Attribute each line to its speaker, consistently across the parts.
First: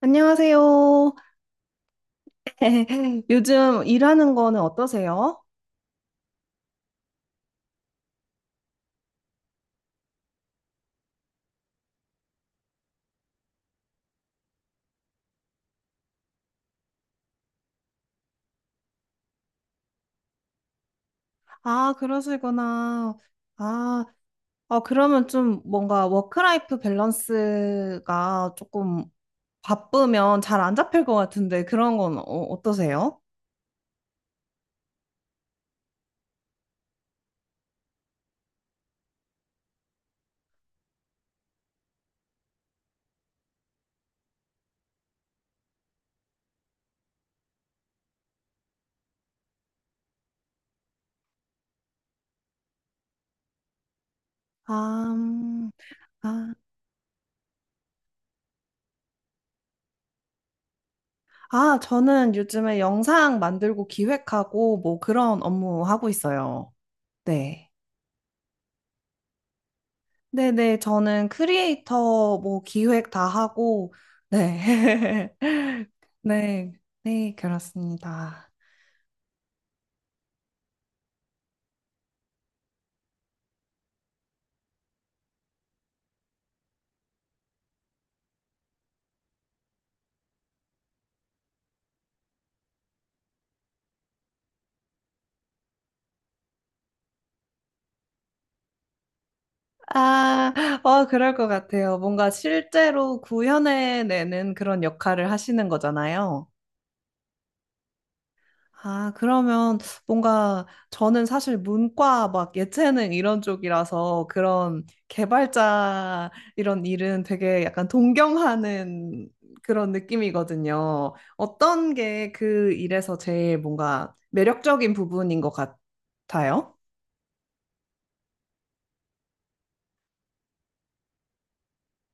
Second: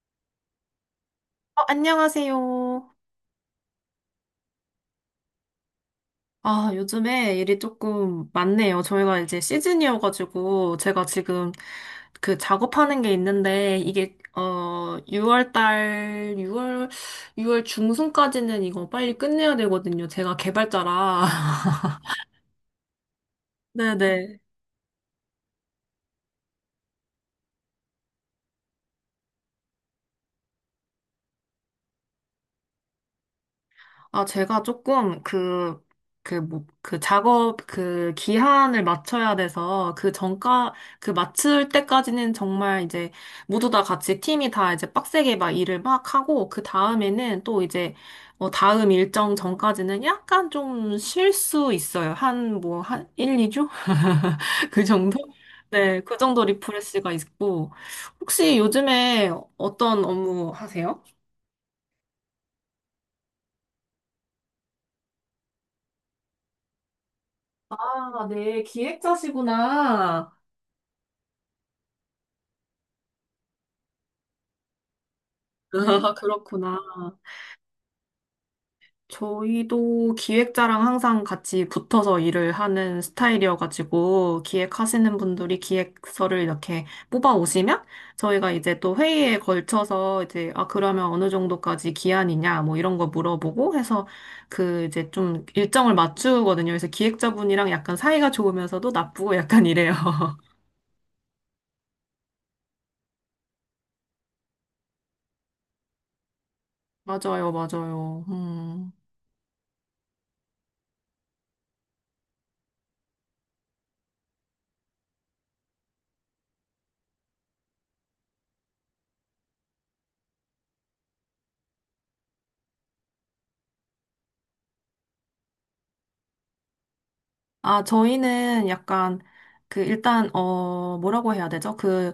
Speaker 1: 안녕하세요.
Speaker 2: 안녕하세요.
Speaker 1: 요즘 일하는 거는 어떠세요?
Speaker 2: 아, 요즘에 일이 조금 많네요. 저희가 이제 시즌이어가지고, 제가 지금 그 작업하는 게 있는데, 이게, 6월 중순까지는 이거 빨리 끝내야 되거든요. 제가 개발자라.
Speaker 1: 아, 그러시구나. 아,
Speaker 2: 네네.
Speaker 1: 그러면 좀 뭔가 워크라이프 밸런스가 조금 바쁘면 잘 안 잡힐 것 같은데 그런 건 어떠세요?
Speaker 2: 아, 제가 조금 뭐, 그 기한을 맞춰야 돼서 그 맞출 때까지는 정말 이제 모두 다 같이 팀이 다 이제 빡세게 막 일을 막 하고 그 다음에는 또 이제 다음 일정 전까지는 약간 좀 쉴 수 있어요. 한 1, 2주? 그
Speaker 1: 아,
Speaker 2: 정도?
Speaker 1: 음,
Speaker 2: 네, 그 정도
Speaker 1: 아,
Speaker 2: 리프레시가 있고. 혹시 요즘에 어떤 업무 하세요?
Speaker 1: 아, 저는 요즘에 영상 만들고 기획하고 뭐 그런 업무 하고 있어요. 네.
Speaker 2: 아, 네, 기획자시구나.
Speaker 1: 네네, 저는 크리에이터 뭐 기획 다 하고, 네.
Speaker 2: 아,
Speaker 1: 네,
Speaker 2: 그렇구나.
Speaker 1: 네, 그렇습니다.
Speaker 2: 저희도 기획자랑 항상 같이 붙어서 일을 하는 스타일이어가지고, 기획하시는 분들이 기획서를 이렇게 뽑아 오시면, 저희가 이제 또 회의에 걸쳐서 이제, 아, 그러면 어느 정도까지 기한이냐, 뭐 이런 거 물어보고 해서, 그 이제 좀 일정을 맞추거든요. 그래서 기획자분이랑 약간 사이가 좋으면서도 나쁘고 약간 이래요.
Speaker 1: 아, 그럴 것 같아요. 뭔가 실제로 구현해내는 그런 역할을 하시는 거잖아요.
Speaker 2: 맞아요, 맞아요. 음.
Speaker 1: 아, 그러면 뭔가 저는 사실 문과 막 예체능 이런 쪽이라서 그런 개발자 이런 일은 되게 약간 동경하는 그런 느낌이거든요. 어떤 게 그 일에서 제일 뭔가 매력적인 부분인 것 같아요?
Speaker 2: 아, 저희는 약간, 그, 일단, 뭐라고 해야 되죠? 그,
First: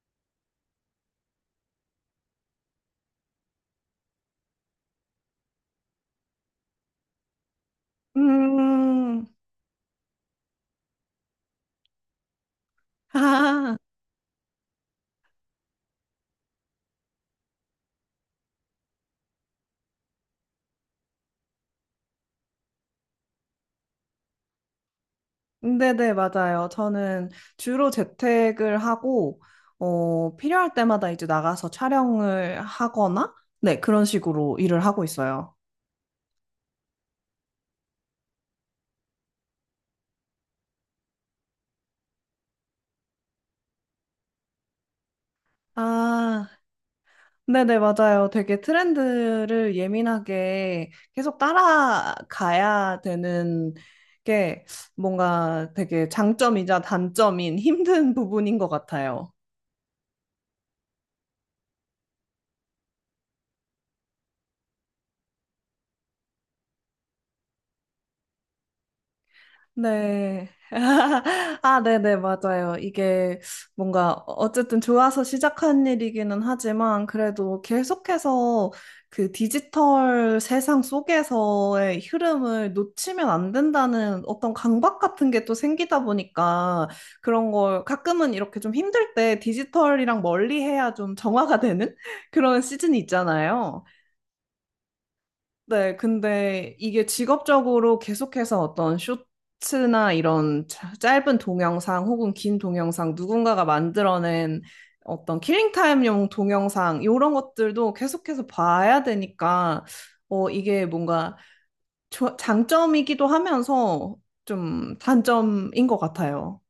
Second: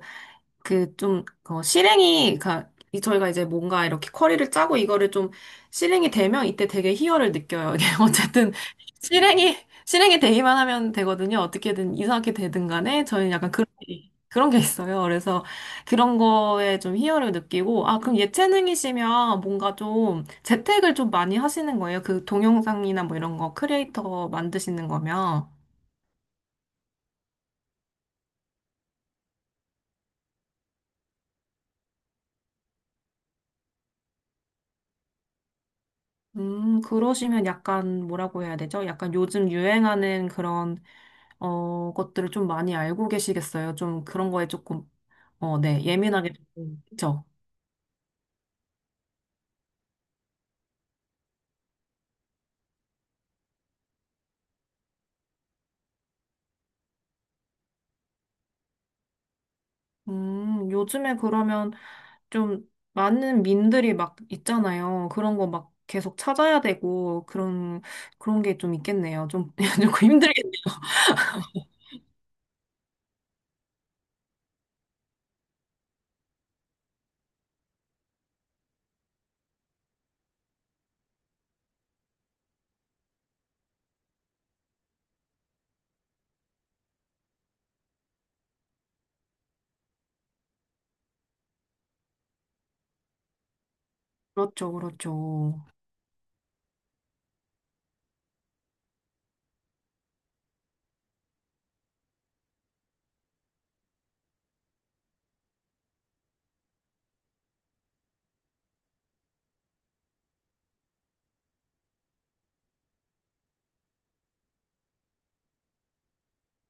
Speaker 2: 그, 좀, 저희가 이제 뭔가 이렇게 커리를 짜고 이거를 좀 실행이 되면 이때 되게 희열을 느껴요. 이게 어쨌든,
Speaker 1: 음.
Speaker 2: 실행이, 실행이 되기만 하면 되거든요. 어떻게든 이상하게 되든 간에 저희는 약간
Speaker 1: 아,
Speaker 2: 그런 게 있어요. 그래서 그런 거에 좀 희열을 느끼고, 아, 그럼 예체능이시면 뭔가 좀 재택을 좀 많이 하시는 거예요? 그 동영상이나 뭐 이런 거 크리에이터 만드시는 거면.
Speaker 1: 네네, 맞아요. 저는 주로 재택을 하고, 필요할 때마다 이제 나가서 촬영을 하거나, 네, 그런 식으로 일을 하고 있어요.
Speaker 2: 그러시면 약간 뭐라고 해야 되죠? 약간 요즘 유행하는 그런, 것들을 좀 많이 알고 계시겠어요? 좀 그런 거에 조금, 네, 예민하게,
Speaker 1: 아,
Speaker 2: 그죠?
Speaker 1: 네네, 맞아요. 되게 트렌드를 예민하게 계속 따라가야 되는 게 뭔가 되게 장점이자 단점인 힘든 부분인 것 같아요.
Speaker 2: 요즘에 그러면 좀 많은 민들이 막 있잖아요. 그런 거 막 계속 찾아야 되고, 그런 게 좀 있겠네요. 좀, 조금 힘들겠
Speaker 1: 네. 아, 네네, 맞아요. 이게 뭔가 어쨌든 좋아서 시작한 일이기는 하지만 그래도 계속해서 그 디지털 세상 속에서의 흐름을 놓치면 안 된다는 어떤 강박 같은 게 또 생기다 보니까 그런 걸 가끔은 이렇게 좀 힘들 때 디지털이랑 멀리 해야 좀 정화가 되는 그런 시즌이 있잖아요.
Speaker 2: 그렇죠, 그렇죠.
Speaker 1: 네, 근데 이게 직업적으로 계속해서 어떤 쇼츠나 이런 짧은 동영상 혹은 긴 동영상 누군가가 만들어낸 어떤 킬링타임용 동영상 이런 것들도 계속해서 봐야 되니까 이게 뭔가 장점이기도 하면서 좀 단점인 것 같아요.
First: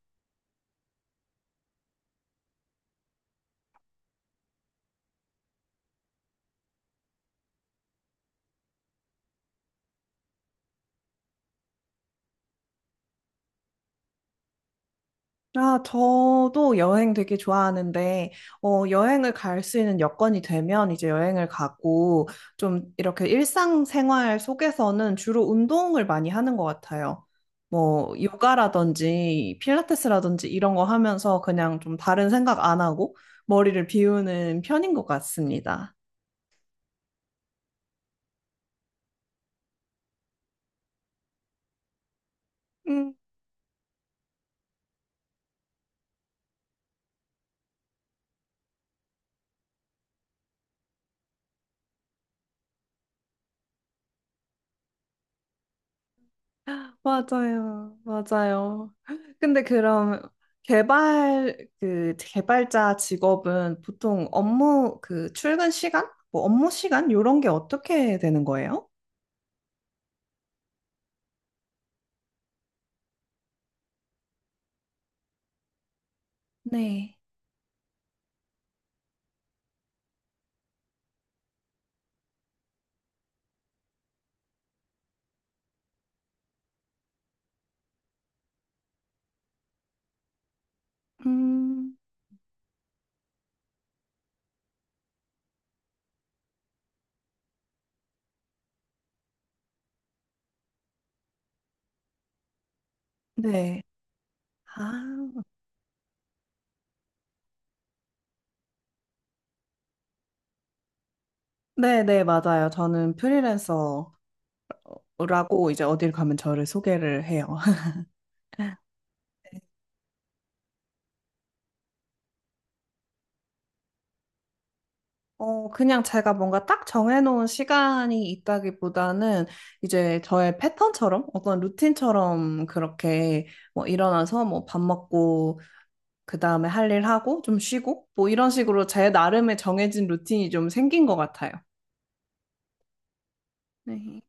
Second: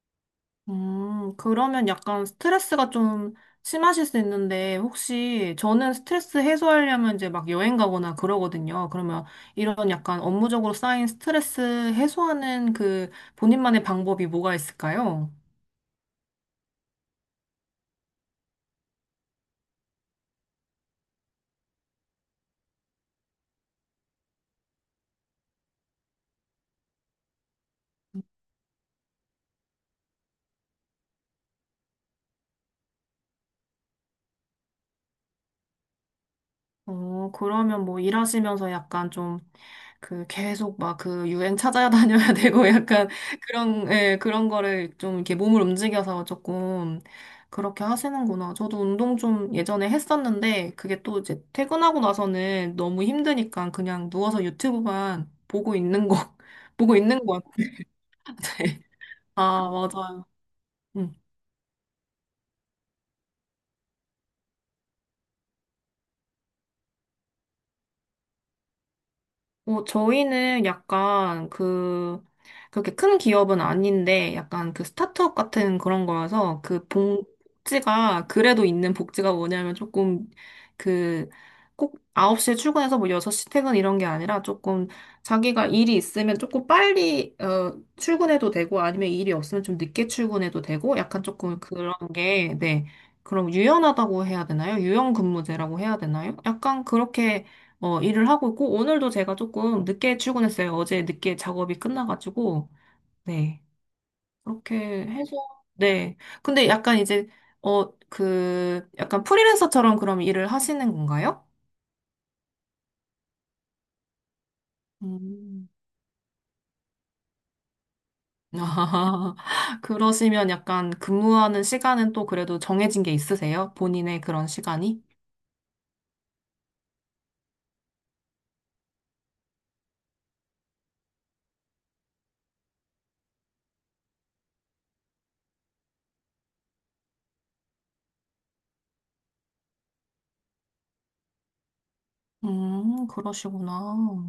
Speaker 2: 그러면 약간 스트레스가 좀 심하실 수 있는데, 혹시 저는 스트레스 해소하려면 이제 막 여행 가거나 그러거든요. 그러면 이런 약간 업무적으로 쌓인 스트레스 해소하는 그 본인만의 방법이 뭐가 있을까요?
Speaker 1: 아, 저도 여행 되게 좋아하는데, 여행을 갈 수 있는 여건이 되면 이제 여행을 가고, 좀 이렇게 일상생활 속에서는 주로 운동을 많이 하는 것 같아요. 뭐, 요가라든지, 필라테스라든지 이런 거 하면서 그냥 좀 다른 생각 안 하고 머리를 비우는 편인 것 같습니다.
Speaker 2: 그러면 뭐 일하시면서 약간 좀 그 계속 막 그 유행 찾아 다녀야 되고 약간 그런, 예, 그런 거를 좀 이렇게 몸을 움직여서 조금 그렇게 하시는구나. 저도 운동 좀 예전에 했었는데 그게 또 이제 퇴근하고 나서는 너무 힘드니까 그냥 누워서 유튜브만 보고 있는 거, 보고 있는 것 같아요.
Speaker 1: 맞아요. 맞아요. 근데
Speaker 2: 아,
Speaker 1: 그럼
Speaker 2: 맞아요. 음.
Speaker 1: 개발 그 개발자 직업은 보통 업무 그 출근 시간, 뭐 업무 시간 요런 게 어떻게 되는 거예요?
Speaker 2: 저희는 약간 그, 그렇게 큰 기업은 아닌데, 약간 그 스타트업 같은 그런 거여서,
Speaker 1: 네.
Speaker 2: 그래도 있는 복지가 뭐냐면 조금 그, 꼭 9시에 출근해서 뭐 6시 퇴근 이런 게 아니라 조금 자기가 일이 있으면 조금 빨리, 출근해도 되고, 아니면 일이 없으면 좀 늦게 출근해도 되고, 약간 조금 그런
Speaker 1: 음.
Speaker 2: 게, 네. 그럼 유연하다고 해야 되나요? 유연 근무제라고 해야 되나요? 약간 그렇게 일을 하고 있고, 오늘도 제가 조금 늦게 출근했어요. 어제 늦게 작업이 끝나가지고, 네.
Speaker 1: 네.
Speaker 2: 그렇게
Speaker 1: 아,
Speaker 2: 해서, 네. 근데 약간 이제, 그, 약간 프리랜서처럼 그럼 일을 하시는 건가요?
Speaker 1: 네, 네, 맞아요. 저는 프리랜서라고
Speaker 2: 음.
Speaker 1: 이제 어딜 가면 저를 소개를 해요.
Speaker 2: 아, 그러시면 약간 근무하는 시간은 또 그래도 정해진 게 있으세요? 본인의 그런 시간이?
Speaker 1: 그냥 제가 뭔가 딱 정해놓은 시간이 있다기보다는 이제 저의 패턴처럼 어떤 루틴처럼 그렇게 뭐 일어나서 뭐 밥 먹고 그 다음에 할 일 하고 좀 쉬고 뭐 이런 식으로 제 나름의 정해진 루틴이 좀 생긴 것 같아요.
Speaker 2: 그러시구나.
Speaker 1: 네.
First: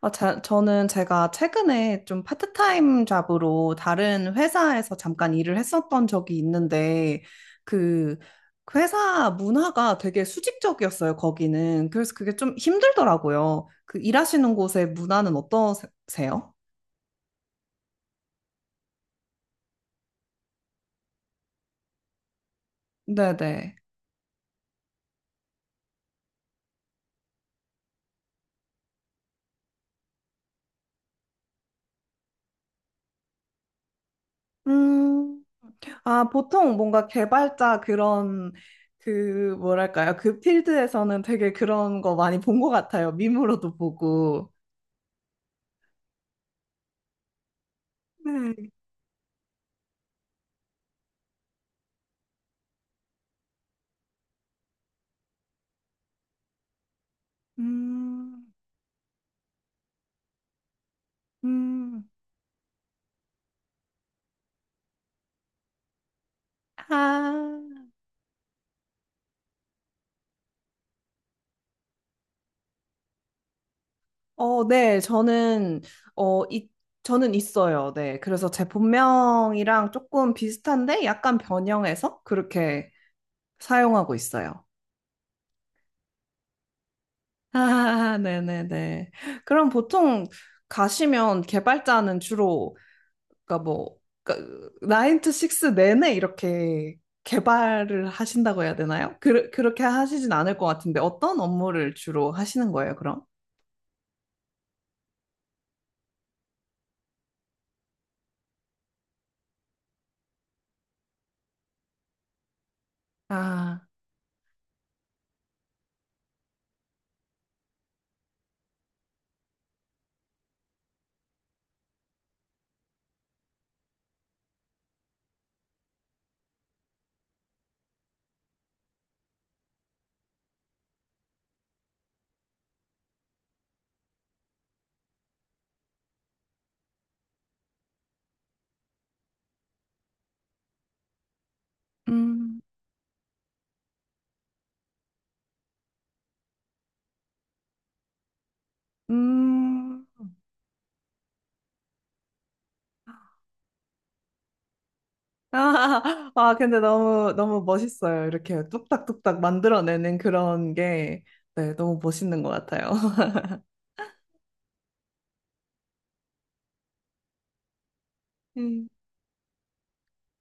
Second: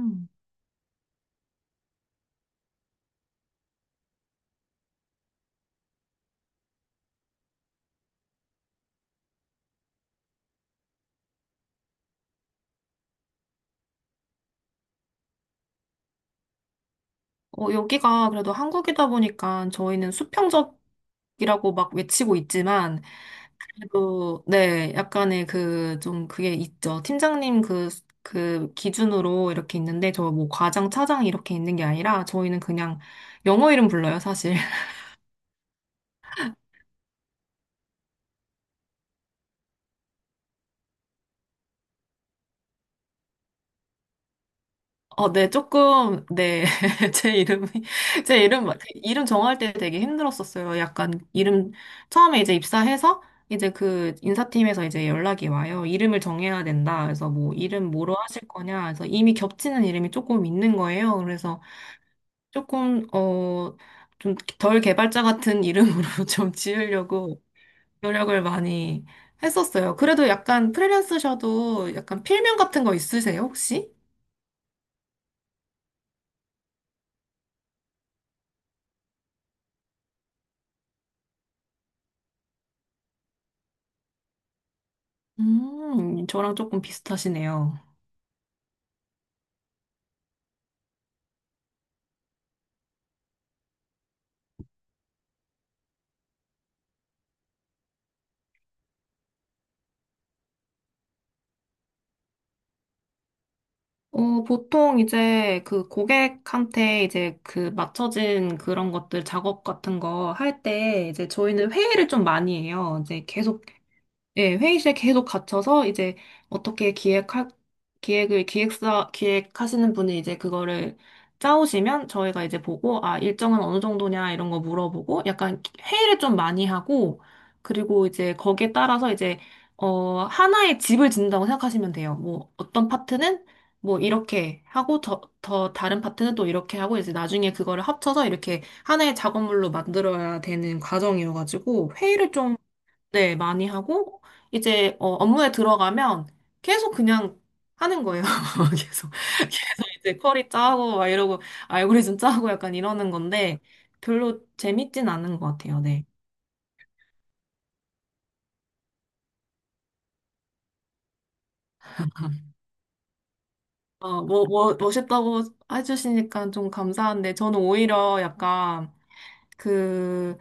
Speaker 1: 아, 자, 저는 제가 최근에 좀 파트타임 잡으로 다른 회사에서 잠깐 일을 했었던 적이 있는데, 그, 그 회사 문화가 되게 수직적이었어요, 거기는. 그래서 그게 좀 힘들더라고요. 그 일하시는 곳의 문화는 어떠세요?
Speaker 2: 여기가 그래도 한국이다 보니까 저희는 수평적이라고 막 외치고 있지만,
Speaker 1: 네네.
Speaker 2: 그래도, 네, 약간의 그, 좀 그게 있죠. 팀장님 그 기준으로 이렇게 있는데, 저 뭐 과장, 차장 이렇게 있는 게 아니라, 저희는 그냥 영어 이름 불러요, 사실.
Speaker 1: 음. 아, 보통 뭔가 개발자 그런, 그, 뭐랄까요. 그 필드에서는 되게 그런 거 많이 본 것 같아요. 밈으로도 보고.
Speaker 2: 네, 조금, 네, 제 이름이, 제 이름,
Speaker 1: 네.
Speaker 2: 막- 이름 정할 때 되게 힘들었었어요. 약간, 이름, 처음에 이제 입사해서, 이제 그 인사팀에서 이제 연락이 와요. 이름을 정해야 된다. 그래서 뭐, 이름 뭐로 하실
Speaker 1: 음.
Speaker 2: 거냐. 그래서 이미 겹치는 이름이 조금 있는 거예요. 그래서
Speaker 1: 음.
Speaker 2: 조금, 좀 덜 개발자 같은 이름으로 좀 지으려고
Speaker 1: 아,
Speaker 2: 노력을 많이 했었어요. 그래도 약간 프리랜서셔도 약간 필명 같은 거 있으세요, 혹시?
Speaker 1: 네, 어, 이, 저는 있어요. 네. 그래서 제 본명이랑 조금 비슷한데 약간 변형해서 그렇게 사용하고 있어요.
Speaker 2: 저랑 조금 비슷하시네요.
Speaker 1: 아, 네네네. 그럼 보통 가시면 개발자는 주로, 그러니까 뭐, 그, 9 to 6 내내 이렇게 개발을 하신다고 해야 되나요? 그, 그렇게 하시진 않을 것 같은데 어떤 업무를 주로 하시는 거예요, 그럼?
Speaker 2: 보통 이제 그 고객한테 이제 그 맞춰진 그런 것들 작업 같은 거 할 때 이제 저희는 회의를 좀 많이 해요. 이제 계속
Speaker 1: 아,
Speaker 2: 예, 회의실에 계속 갇혀서 이제 어떻게 기획하시는 분이 이제 그거를 짜오시면 저희가 이제 보고, 아, 일정은 어느 정도냐 이런 거 물어보고, 약간 회의를 좀 많이 하고, 그리고 이제 거기에 따라서 이제, 하나의 집을 짓는다고 생각하시면 돼요. 뭐, 어떤 파트는 뭐 이렇게 하고, 더 다른 파트는 또 이렇게 하고, 이제 나중에 그거를 합쳐서 이렇게 하나의 작업물로 만들어야 되는 과정이어가지고, 회의를 좀
Speaker 1: 음.
Speaker 2: 네, 많이 하고, 이제, 업무에 들어가면 계속 그냥 하는 거예요. 계속, 계속
Speaker 1: 음.
Speaker 2: 이제 쿼리 짜고, 막 이러고, 알고리즘 짜고 약간 이러는 건데, 별로 재밌진 않은 것 같아요, 네.
Speaker 1: 아, 아, 근데 너무, 너무 멋있어요. 이렇게 뚝딱뚝딱 만들어내는 그런 게, 네, 너무 멋있는 것 같아요.
Speaker 2: 뭐, 멋있다고 해주시니까 좀 감사한데, 저는 오히려
Speaker 1: 음.
Speaker 2: 약간 그,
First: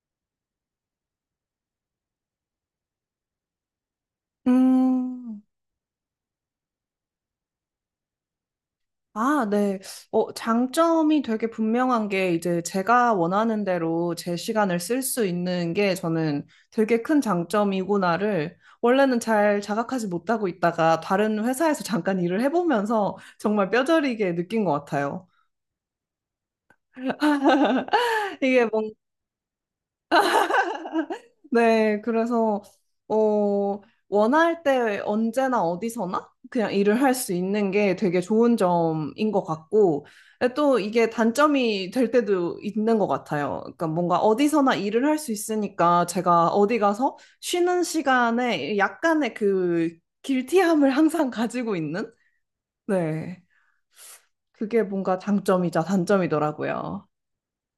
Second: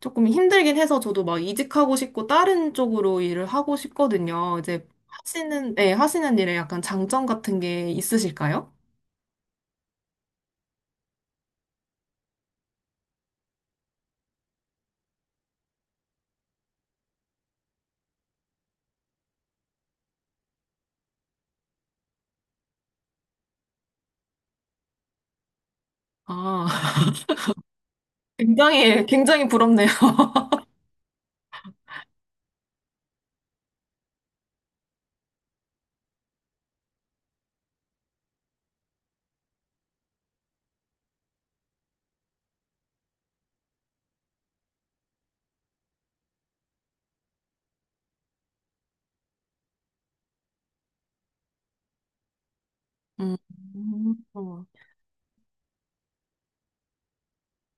Speaker 2: 조금 힘들긴 해서 저도 막 이직하고 싶고, 다른 쪽으로 일을 하고 싶거든요. 이제
Speaker 1: 음.
Speaker 2: 하시는, 네, 하시는 일에 약간 장점 같은 게 있으실까요?
Speaker 1: 아, 네. 장점이 되게 분명한 게 이제 제가 원하는 대로 제 시간을 쓸 수 있는 게 저는 되게 큰 장점이구나를 원래는 잘 자각하지 못하고 있다가 다른 회사에서 잠깐 일을 해보면서 정말 뼈저리게 느낀 것 같아요.
Speaker 2: 아,
Speaker 1: 이게
Speaker 2: 굉장히, 굉장히 부럽네요.
Speaker 1: 네, 그래서 어 원할 때 언제나 어디서나 그냥 일을 할 수 있는 게 되게 좋은 점인 것 같고 또 이게 단점이 될 때도 있는 것 같아요. 그러니까 뭔가 어디서나 일을 할 수 있으니까 제가 어디 가서 쉬는 시간에 약간의 그 길티함을 항상 가지고 있는,
Speaker 2: 음.
Speaker 1: 네,
Speaker 2: 어.
Speaker 1: 그게 뭔가 장점이자 단점이더라고요.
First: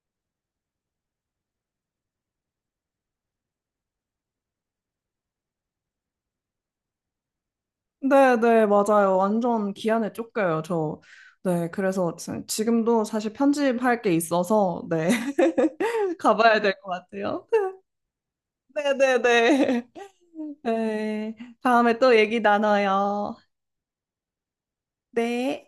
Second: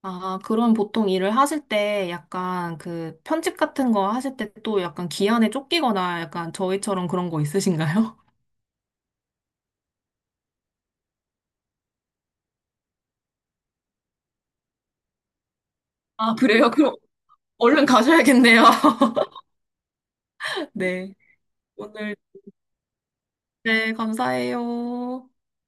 Speaker 2: 아, 그럼 보통 일을 하실 때 약간 그 편집 같은 거 하실 때 또 약간 기한에 쫓기거나 약간 저희처럼 그런 거 있으신가요?
Speaker 1: 네, 네, 맞아요. 완전 기한에 쫓겨요, 저. 네, 그래서 지금도 사실 편집할 게 있어서, 네,
Speaker 2: 아,
Speaker 1: 가봐야
Speaker 2: 그래요?
Speaker 1: 될 것
Speaker 2: 그럼
Speaker 1: 같아요.
Speaker 2: 얼른 가셔야겠네요.
Speaker 1: 네, 네, 네.
Speaker 2: 네.
Speaker 1: 네, 다음에
Speaker 2: 오늘,
Speaker 1: 또 얘기 나눠요.
Speaker 2: 네, 감사해요.
Speaker 1: 네.